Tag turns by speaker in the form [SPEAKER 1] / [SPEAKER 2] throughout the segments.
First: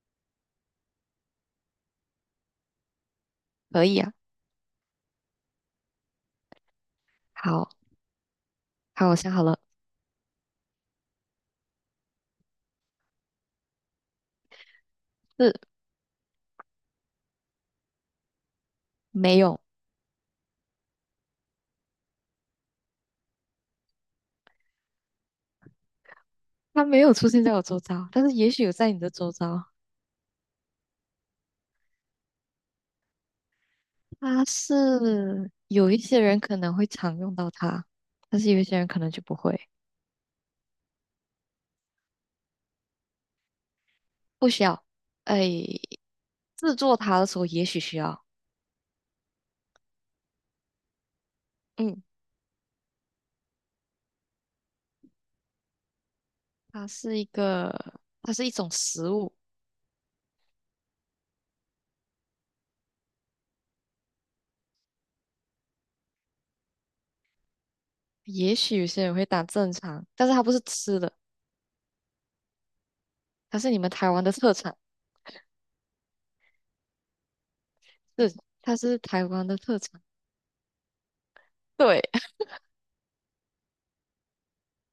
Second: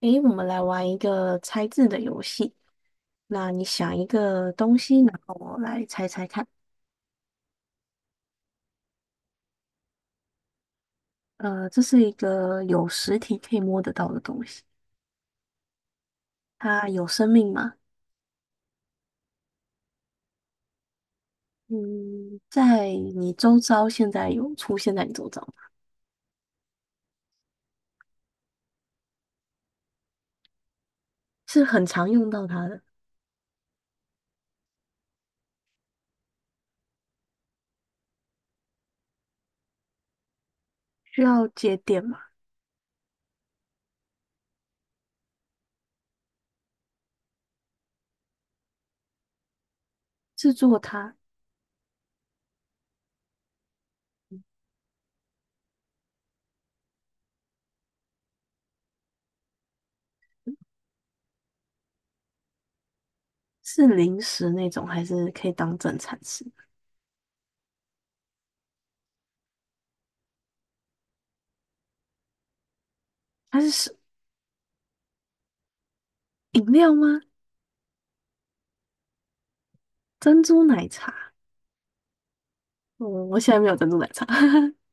[SPEAKER 1] 诶，我们来玩一个猜字的游戏。那你
[SPEAKER 2] 可
[SPEAKER 1] 想
[SPEAKER 2] 以
[SPEAKER 1] 一
[SPEAKER 2] 啊，
[SPEAKER 1] 个东西，然后我来猜猜看。
[SPEAKER 2] 好，好，我想好了，
[SPEAKER 1] 这是一个有实体可以摸得到的东西，
[SPEAKER 2] 是。
[SPEAKER 1] 它有生命吗？
[SPEAKER 2] 没有，
[SPEAKER 1] 嗯，在你周遭现在有出现在你周遭吗，
[SPEAKER 2] 它没有出现在我周遭，但是也许有在你的周遭。
[SPEAKER 1] 是很常用到它的。
[SPEAKER 2] 它是有一些人可能会常用到它，但是有一些人可能就不会，
[SPEAKER 1] 需要节点吗？
[SPEAKER 2] 不需要。哎，制作它的时候也许需要。
[SPEAKER 1] 制作它
[SPEAKER 2] 嗯，它是一个，它是一种食物，
[SPEAKER 1] 是零食那种，还是可以当正餐吃？
[SPEAKER 2] 也许有些人会当正常，但是它不是吃的，它
[SPEAKER 1] 它
[SPEAKER 2] 是你们
[SPEAKER 1] 是
[SPEAKER 2] 台湾的特产，
[SPEAKER 1] 饮料吗？
[SPEAKER 2] 是，它是台湾的特产。
[SPEAKER 1] 珍珠奶茶？
[SPEAKER 2] 对，
[SPEAKER 1] 嗯，我现在没有珍珠奶茶。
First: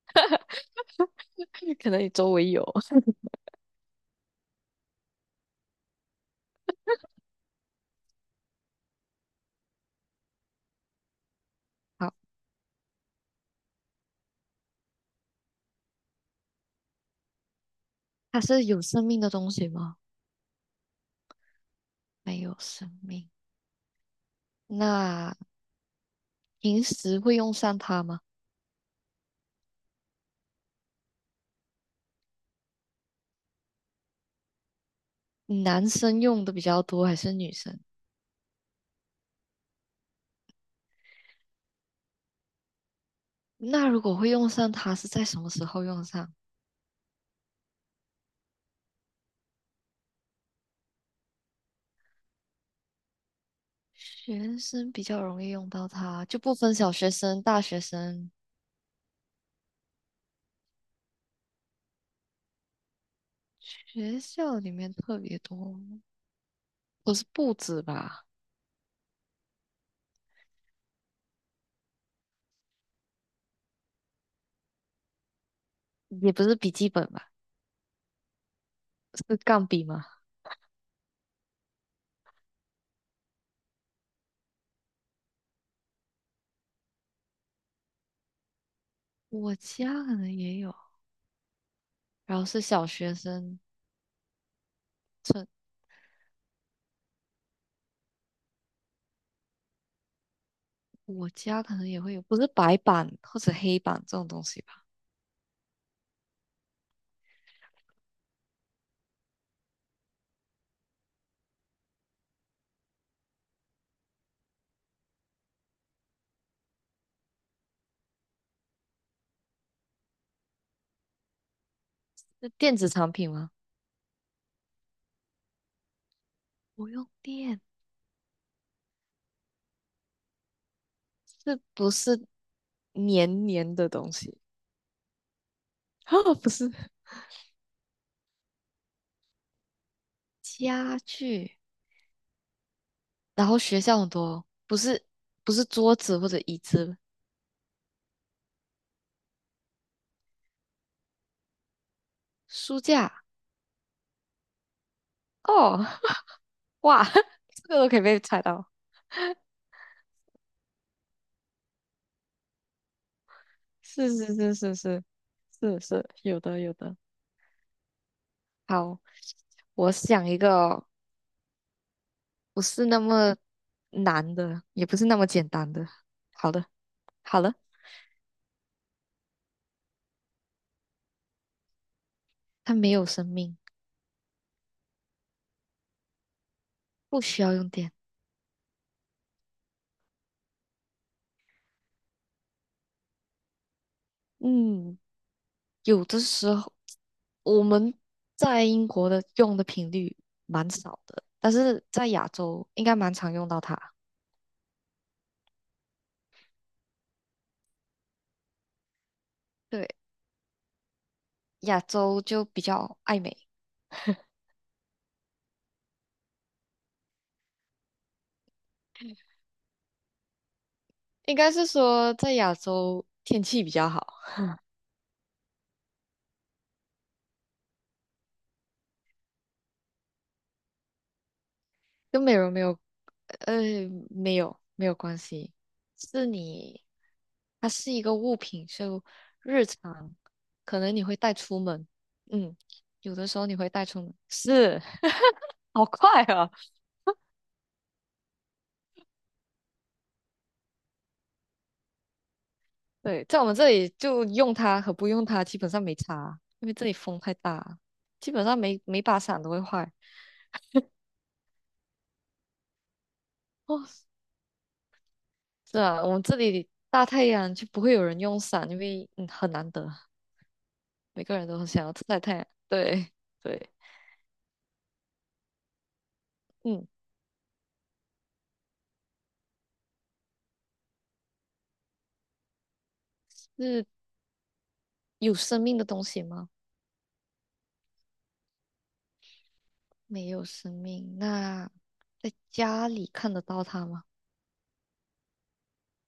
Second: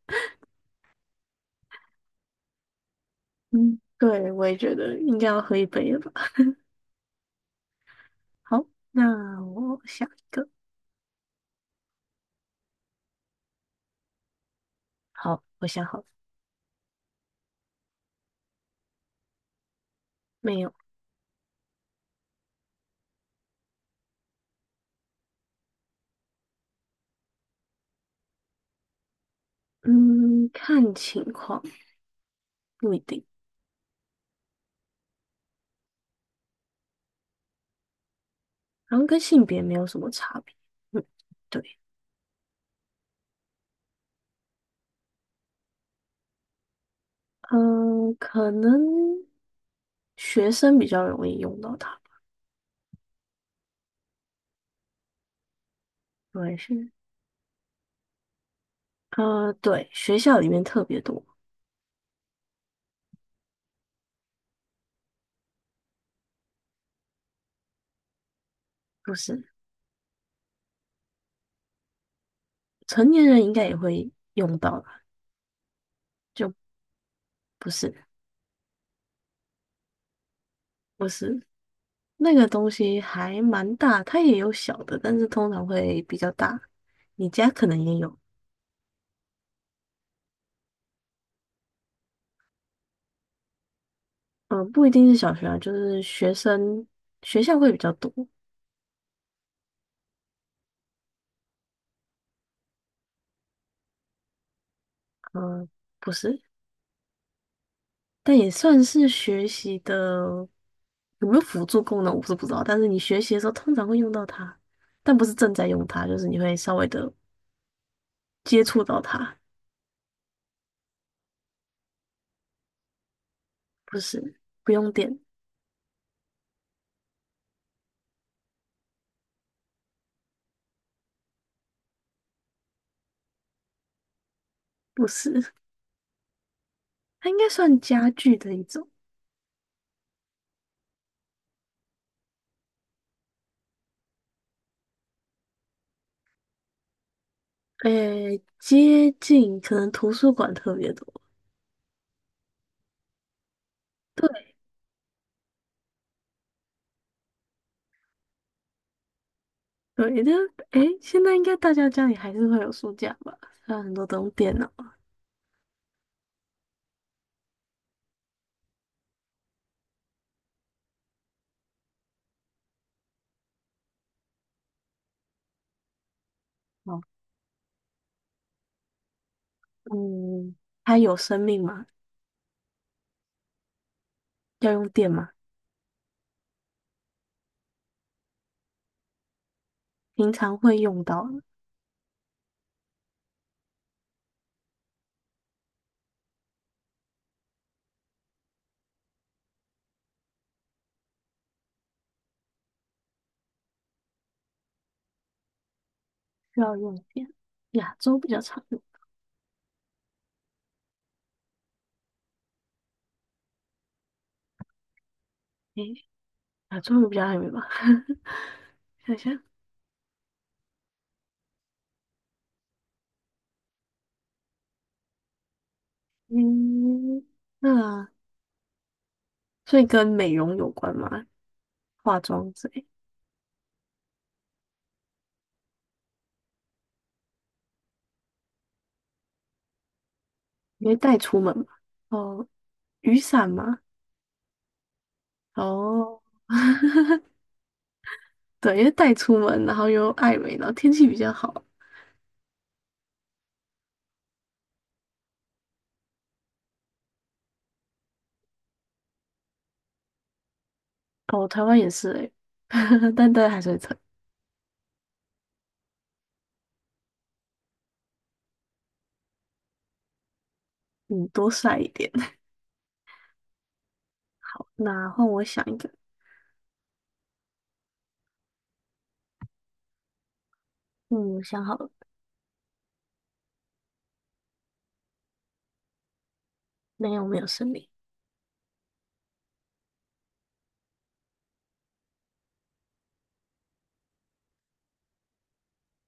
[SPEAKER 2] 可能你周围有。
[SPEAKER 1] 嗯，对，我也觉得应该要喝一杯了吧。好，那我想一个。
[SPEAKER 2] 好。
[SPEAKER 1] 好，我想好了，
[SPEAKER 2] 它是有生命的东西吗？
[SPEAKER 1] 没有。
[SPEAKER 2] 没有生命。那平时会用上它吗？
[SPEAKER 1] 嗯，看情况，不一定，
[SPEAKER 2] 男生用的比较多还是女生？
[SPEAKER 1] 然后跟性别没有什么差别。嗯，对，
[SPEAKER 2] 那如果会用上它，是在什么时候用上？
[SPEAKER 1] 嗯，可能学生比较容易用到它。
[SPEAKER 2] 学生比较容易用到它，就不
[SPEAKER 1] 对，
[SPEAKER 2] 分小
[SPEAKER 1] 是，
[SPEAKER 2] 学生、大学生。
[SPEAKER 1] 对，学校里面特别多，
[SPEAKER 2] 学校里面特别多，不是簿子吧？
[SPEAKER 1] 不是，成年人应该也会用到吧？
[SPEAKER 2] 也不是笔
[SPEAKER 1] 就
[SPEAKER 2] 记本吧？
[SPEAKER 1] 不是，
[SPEAKER 2] 是钢笔吗？
[SPEAKER 1] 不是，那个东西还蛮大，它也有小的，但是通常会比较大。你家可能也有，
[SPEAKER 2] 我家可能也有，然后是小学生。
[SPEAKER 1] 不一定是小学啊，就是学生学校会比较多，
[SPEAKER 2] 我家可能也会有，不是白板或者黑板这种东西吧？
[SPEAKER 1] 嗯、不是，但也算是学习的有没有辅助功能我是不知道，但是你学习的时候通常会用到它，但不是正在用它，就是你会稍微的接触到它，
[SPEAKER 2] 是电子产品吗？
[SPEAKER 1] 不是，不用电，
[SPEAKER 2] 不用电，是不是黏黏的东西？
[SPEAKER 1] 不是，
[SPEAKER 2] 啊，不是。
[SPEAKER 1] 它应该算家具的一种。
[SPEAKER 2] 家具，然后学校很多，不是桌子或者椅子，
[SPEAKER 1] 诶，接近可能图书馆特别多。
[SPEAKER 2] 书架。
[SPEAKER 1] 对
[SPEAKER 2] 哦，哇，这个都可以被猜到，
[SPEAKER 1] 对，但诶，现在应该大家家里还是会有书架吧？还有很多
[SPEAKER 2] 是
[SPEAKER 1] 都用
[SPEAKER 2] 是是
[SPEAKER 1] 电脑，
[SPEAKER 2] 是是是，有的有的。好，我想一个哦，不是那么难的，也不是那么简单的。好的。
[SPEAKER 1] 哦
[SPEAKER 2] 好了，
[SPEAKER 1] 嗯，它有生命吗？
[SPEAKER 2] 它没有生命，
[SPEAKER 1] 要用电吗？
[SPEAKER 2] 不需要用电。
[SPEAKER 1] 平常会用到的
[SPEAKER 2] 嗯，有的时候我们在英国的用的频率蛮少的，但是在亚洲应该蛮常用到它。
[SPEAKER 1] 需要用电。亚洲比较常用，
[SPEAKER 2] 对，亚洲就比较爱美，
[SPEAKER 1] 诶，亚洲人比较爱美吧？想一下，
[SPEAKER 2] 应该是说在亚洲天气比较好。
[SPEAKER 1] 嗯，那所以跟美容有关吗？化
[SPEAKER 2] 跟美
[SPEAKER 1] 妆
[SPEAKER 2] 容没
[SPEAKER 1] 之
[SPEAKER 2] 有，
[SPEAKER 1] 类，
[SPEAKER 2] 呃，没有关系，是你，它是一个物品，就日常可
[SPEAKER 1] 你
[SPEAKER 2] 能
[SPEAKER 1] 会
[SPEAKER 2] 你会
[SPEAKER 1] 带
[SPEAKER 2] 带
[SPEAKER 1] 出门
[SPEAKER 2] 出
[SPEAKER 1] 吗？
[SPEAKER 2] 门，
[SPEAKER 1] 哦，
[SPEAKER 2] 嗯，有
[SPEAKER 1] 雨
[SPEAKER 2] 的时候
[SPEAKER 1] 伞
[SPEAKER 2] 你会
[SPEAKER 1] 嘛？
[SPEAKER 2] 带出门，是，好
[SPEAKER 1] 哦，
[SPEAKER 2] 快啊，
[SPEAKER 1] 对，因为带出门，然后又爱美，然后天气比较好，
[SPEAKER 2] 对，在我们这里就用它和不用它基本上没差，因为这里风太大，基本上每每把伞都会坏。
[SPEAKER 1] 哦，台湾也是诶，但对海水
[SPEAKER 2] 哦，
[SPEAKER 1] 城，还是
[SPEAKER 2] 是啊，我们这里大太阳就不会有人用伞，因为很难得，
[SPEAKER 1] 会
[SPEAKER 2] 每
[SPEAKER 1] 嗯，
[SPEAKER 2] 个人
[SPEAKER 1] 多
[SPEAKER 2] 都很
[SPEAKER 1] 晒
[SPEAKER 2] 想
[SPEAKER 1] 一
[SPEAKER 2] 要
[SPEAKER 1] 点。
[SPEAKER 2] 晒太 阳，对对。
[SPEAKER 1] 好，那换我想一个，
[SPEAKER 2] 嗯。
[SPEAKER 1] 嗯，我想好了，
[SPEAKER 2] 是有生命的东西吗？
[SPEAKER 1] 没有没有生命，
[SPEAKER 2] 没有生命。那在家里看得到它吗？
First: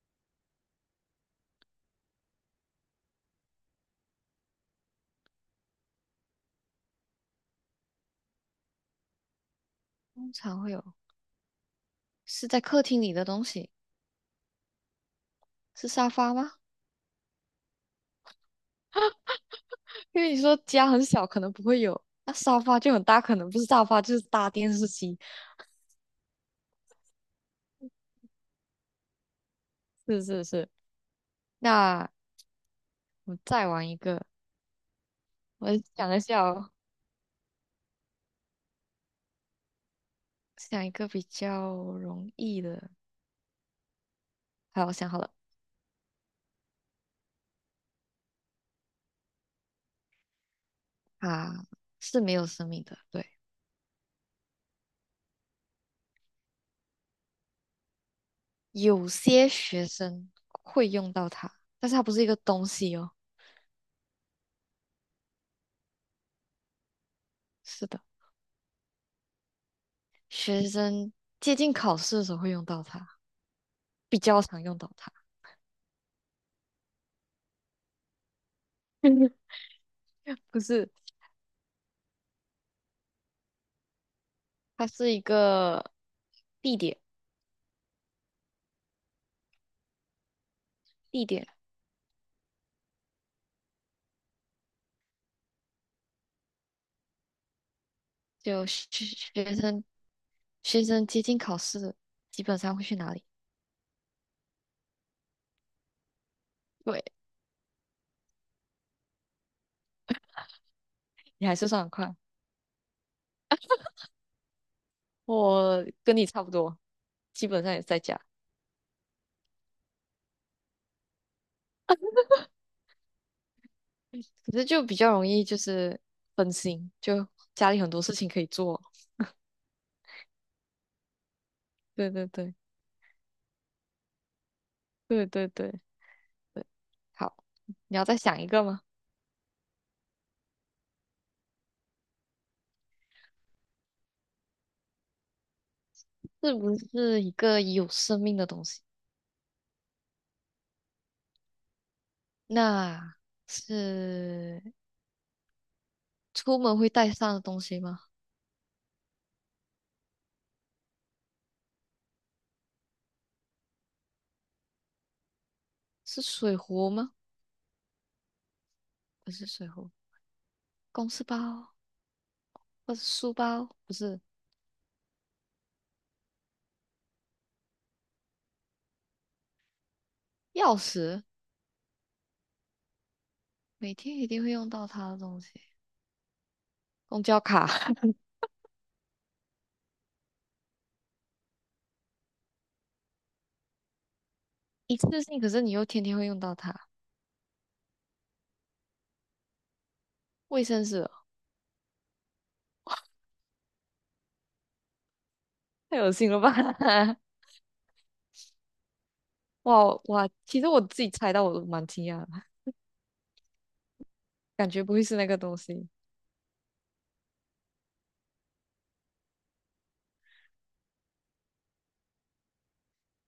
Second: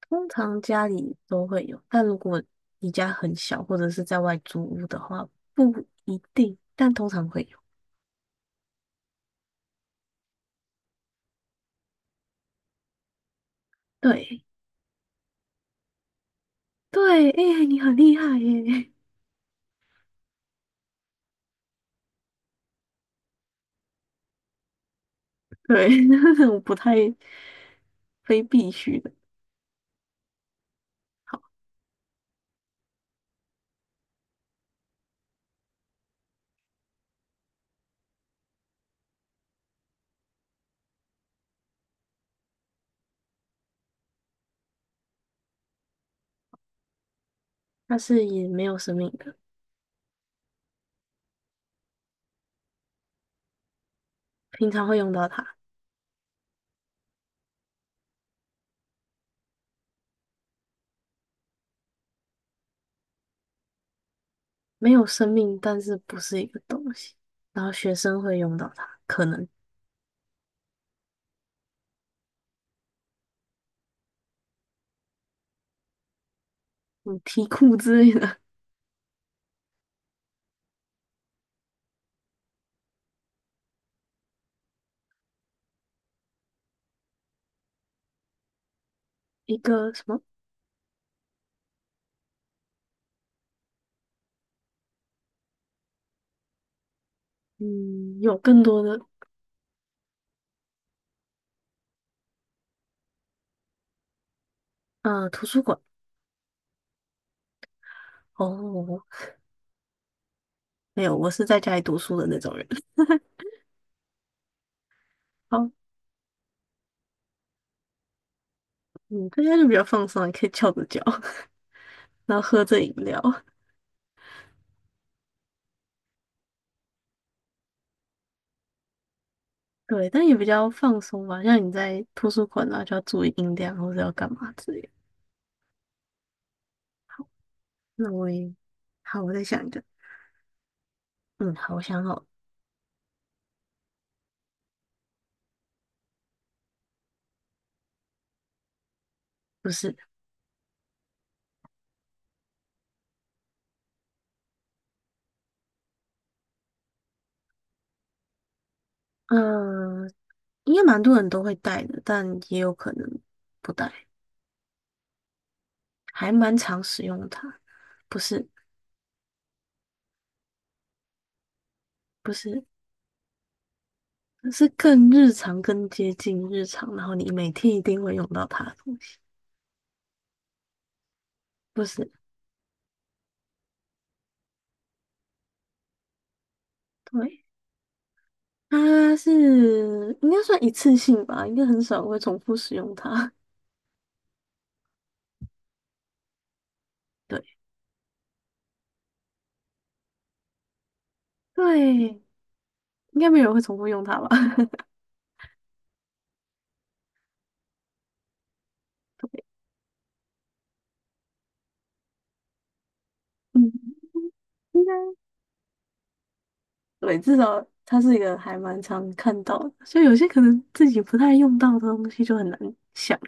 [SPEAKER 1] 通常家里都会有，但如果你家很小或者是在外租屋的话，不一定，但通常会有。
[SPEAKER 2] 通常会有，是在客厅里的东西，
[SPEAKER 1] 对
[SPEAKER 2] 是沙发吗？
[SPEAKER 1] 对，哎、你很厉害耶！
[SPEAKER 2] 因为你说家很小，可能不会有，那沙发就很大，可能不是沙发就是大电视机。
[SPEAKER 1] 对，我不太非必须的，
[SPEAKER 2] 是是是。那我再玩一个，我想一下哦，想一个比较容易的。好，我想好了，
[SPEAKER 1] 但是也没有生命的，
[SPEAKER 2] 啊，是没有生命的，对。
[SPEAKER 1] 平常会用到它。
[SPEAKER 2] 有些学生会用到它，但是它不是一个东西哦。
[SPEAKER 1] 没有生命，但是不是一个东西。然后
[SPEAKER 2] 是
[SPEAKER 1] 学
[SPEAKER 2] 的，
[SPEAKER 1] 生会用到它，可能
[SPEAKER 2] 学生接近考试的时候会用到它，比较常用到它。
[SPEAKER 1] 嗯题库之类的，
[SPEAKER 2] 不是，它是一个地点，
[SPEAKER 1] 一个什么
[SPEAKER 2] 地点
[SPEAKER 1] 嗯有更
[SPEAKER 2] 就
[SPEAKER 1] 多的
[SPEAKER 2] 学学生学生接近考试，基本上会去哪里？
[SPEAKER 1] 图书馆
[SPEAKER 2] 对，
[SPEAKER 1] 哦，没有，我是
[SPEAKER 2] 你还
[SPEAKER 1] 在
[SPEAKER 2] 是
[SPEAKER 1] 家里
[SPEAKER 2] 算很
[SPEAKER 1] 读
[SPEAKER 2] 快，
[SPEAKER 1] 书的那种人。好，
[SPEAKER 2] 我跟你差不多，基本上也是在家，
[SPEAKER 1] 嗯，在家就比较放松啊，也可以翘着脚，然后喝着饮料，
[SPEAKER 2] 可是就比较容易就是分心，就家里很多事情可以做。
[SPEAKER 1] 对，但也比较放松吧。像你在
[SPEAKER 2] 对对
[SPEAKER 1] 图书
[SPEAKER 2] 对
[SPEAKER 1] 馆啊，就要注意音量或者要干嘛之类的。
[SPEAKER 2] 对对对对，
[SPEAKER 1] 好，
[SPEAKER 2] 好，你要
[SPEAKER 1] 那
[SPEAKER 2] 再
[SPEAKER 1] 我
[SPEAKER 2] 想一
[SPEAKER 1] 也
[SPEAKER 2] 个吗？
[SPEAKER 1] 好，我再想一个。嗯，好，我想好了
[SPEAKER 2] 是不是一个有生命的东西？
[SPEAKER 1] 不是，
[SPEAKER 2] 那是出门会带上的东西吗？
[SPEAKER 1] 嗯、应该蛮多人都会带的，但也有可能不带，
[SPEAKER 2] 是
[SPEAKER 1] 还
[SPEAKER 2] 水
[SPEAKER 1] 蛮常
[SPEAKER 2] 壶
[SPEAKER 1] 使
[SPEAKER 2] 吗？
[SPEAKER 1] 用它。不是，
[SPEAKER 2] 不是水壶，公事包
[SPEAKER 1] 不是，
[SPEAKER 2] 或者书包，不是
[SPEAKER 1] 是更日常、更接近日常，然后你每天一定会用到它的东西。
[SPEAKER 2] 钥匙，
[SPEAKER 1] 不是，
[SPEAKER 2] 每天一定会用到它的东西。公交
[SPEAKER 1] 对，
[SPEAKER 2] 卡。
[SPEAKER 1] 它是应该算一次性吧，应该很少会重复使用它。
[SPEAKER 2] 一次性，可是你又天天会用到它。
[SPEAKER 1] 对，
[SPEAKER 2] 卫生纸哦，
[SPEAKER 1] 对，应该没有人会重复用它吧？
[SPEAKER 2] 太恶心了吧！
[SPEAKER 1] 对，
[SPEAKER 2] 哇哇，其实我自己猜到我都蛮惊讶的，
[SPEAKER 1] 嗯，
[SPEAKER 2] 感觉
[SPEAKER 1] 应该
[SPEAKER 2] 不会是那个东西。
[SPEAKER 1] 对，至少它是一个还蛮常看到的，所以有些可能自己不太用到的东西就很难想。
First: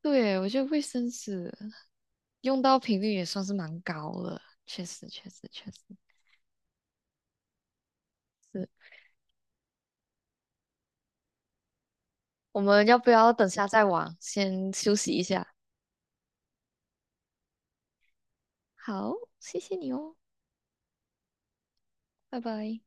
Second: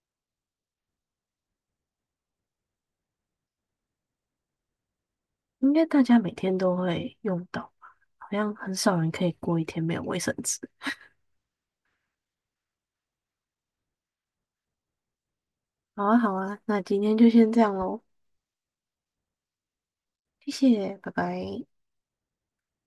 [SPEAKER 2] 对，我觉得卫生纸用到频率也算是蛮高了，确实确实确
[SPEAKER 1] 应
[SPEAKER 2] 实
[SPEAKER 1] 该大家每天都会用到吧？好像
[SPEAKER 2] 是。
[SPEAKER 1] 很少人可以过一天没有卫生纸。
[SPEAKER 2] 我们要不要等下再玩？先休息一下。
[SPEAKER 1] 好啊，好啊，那今天就先这样喽，
[SPEAKER 2] 好，谢谢你哦，
[SPEAKER 1] 谢谢，拜拜。
[SPEAKER 2] 拜拜。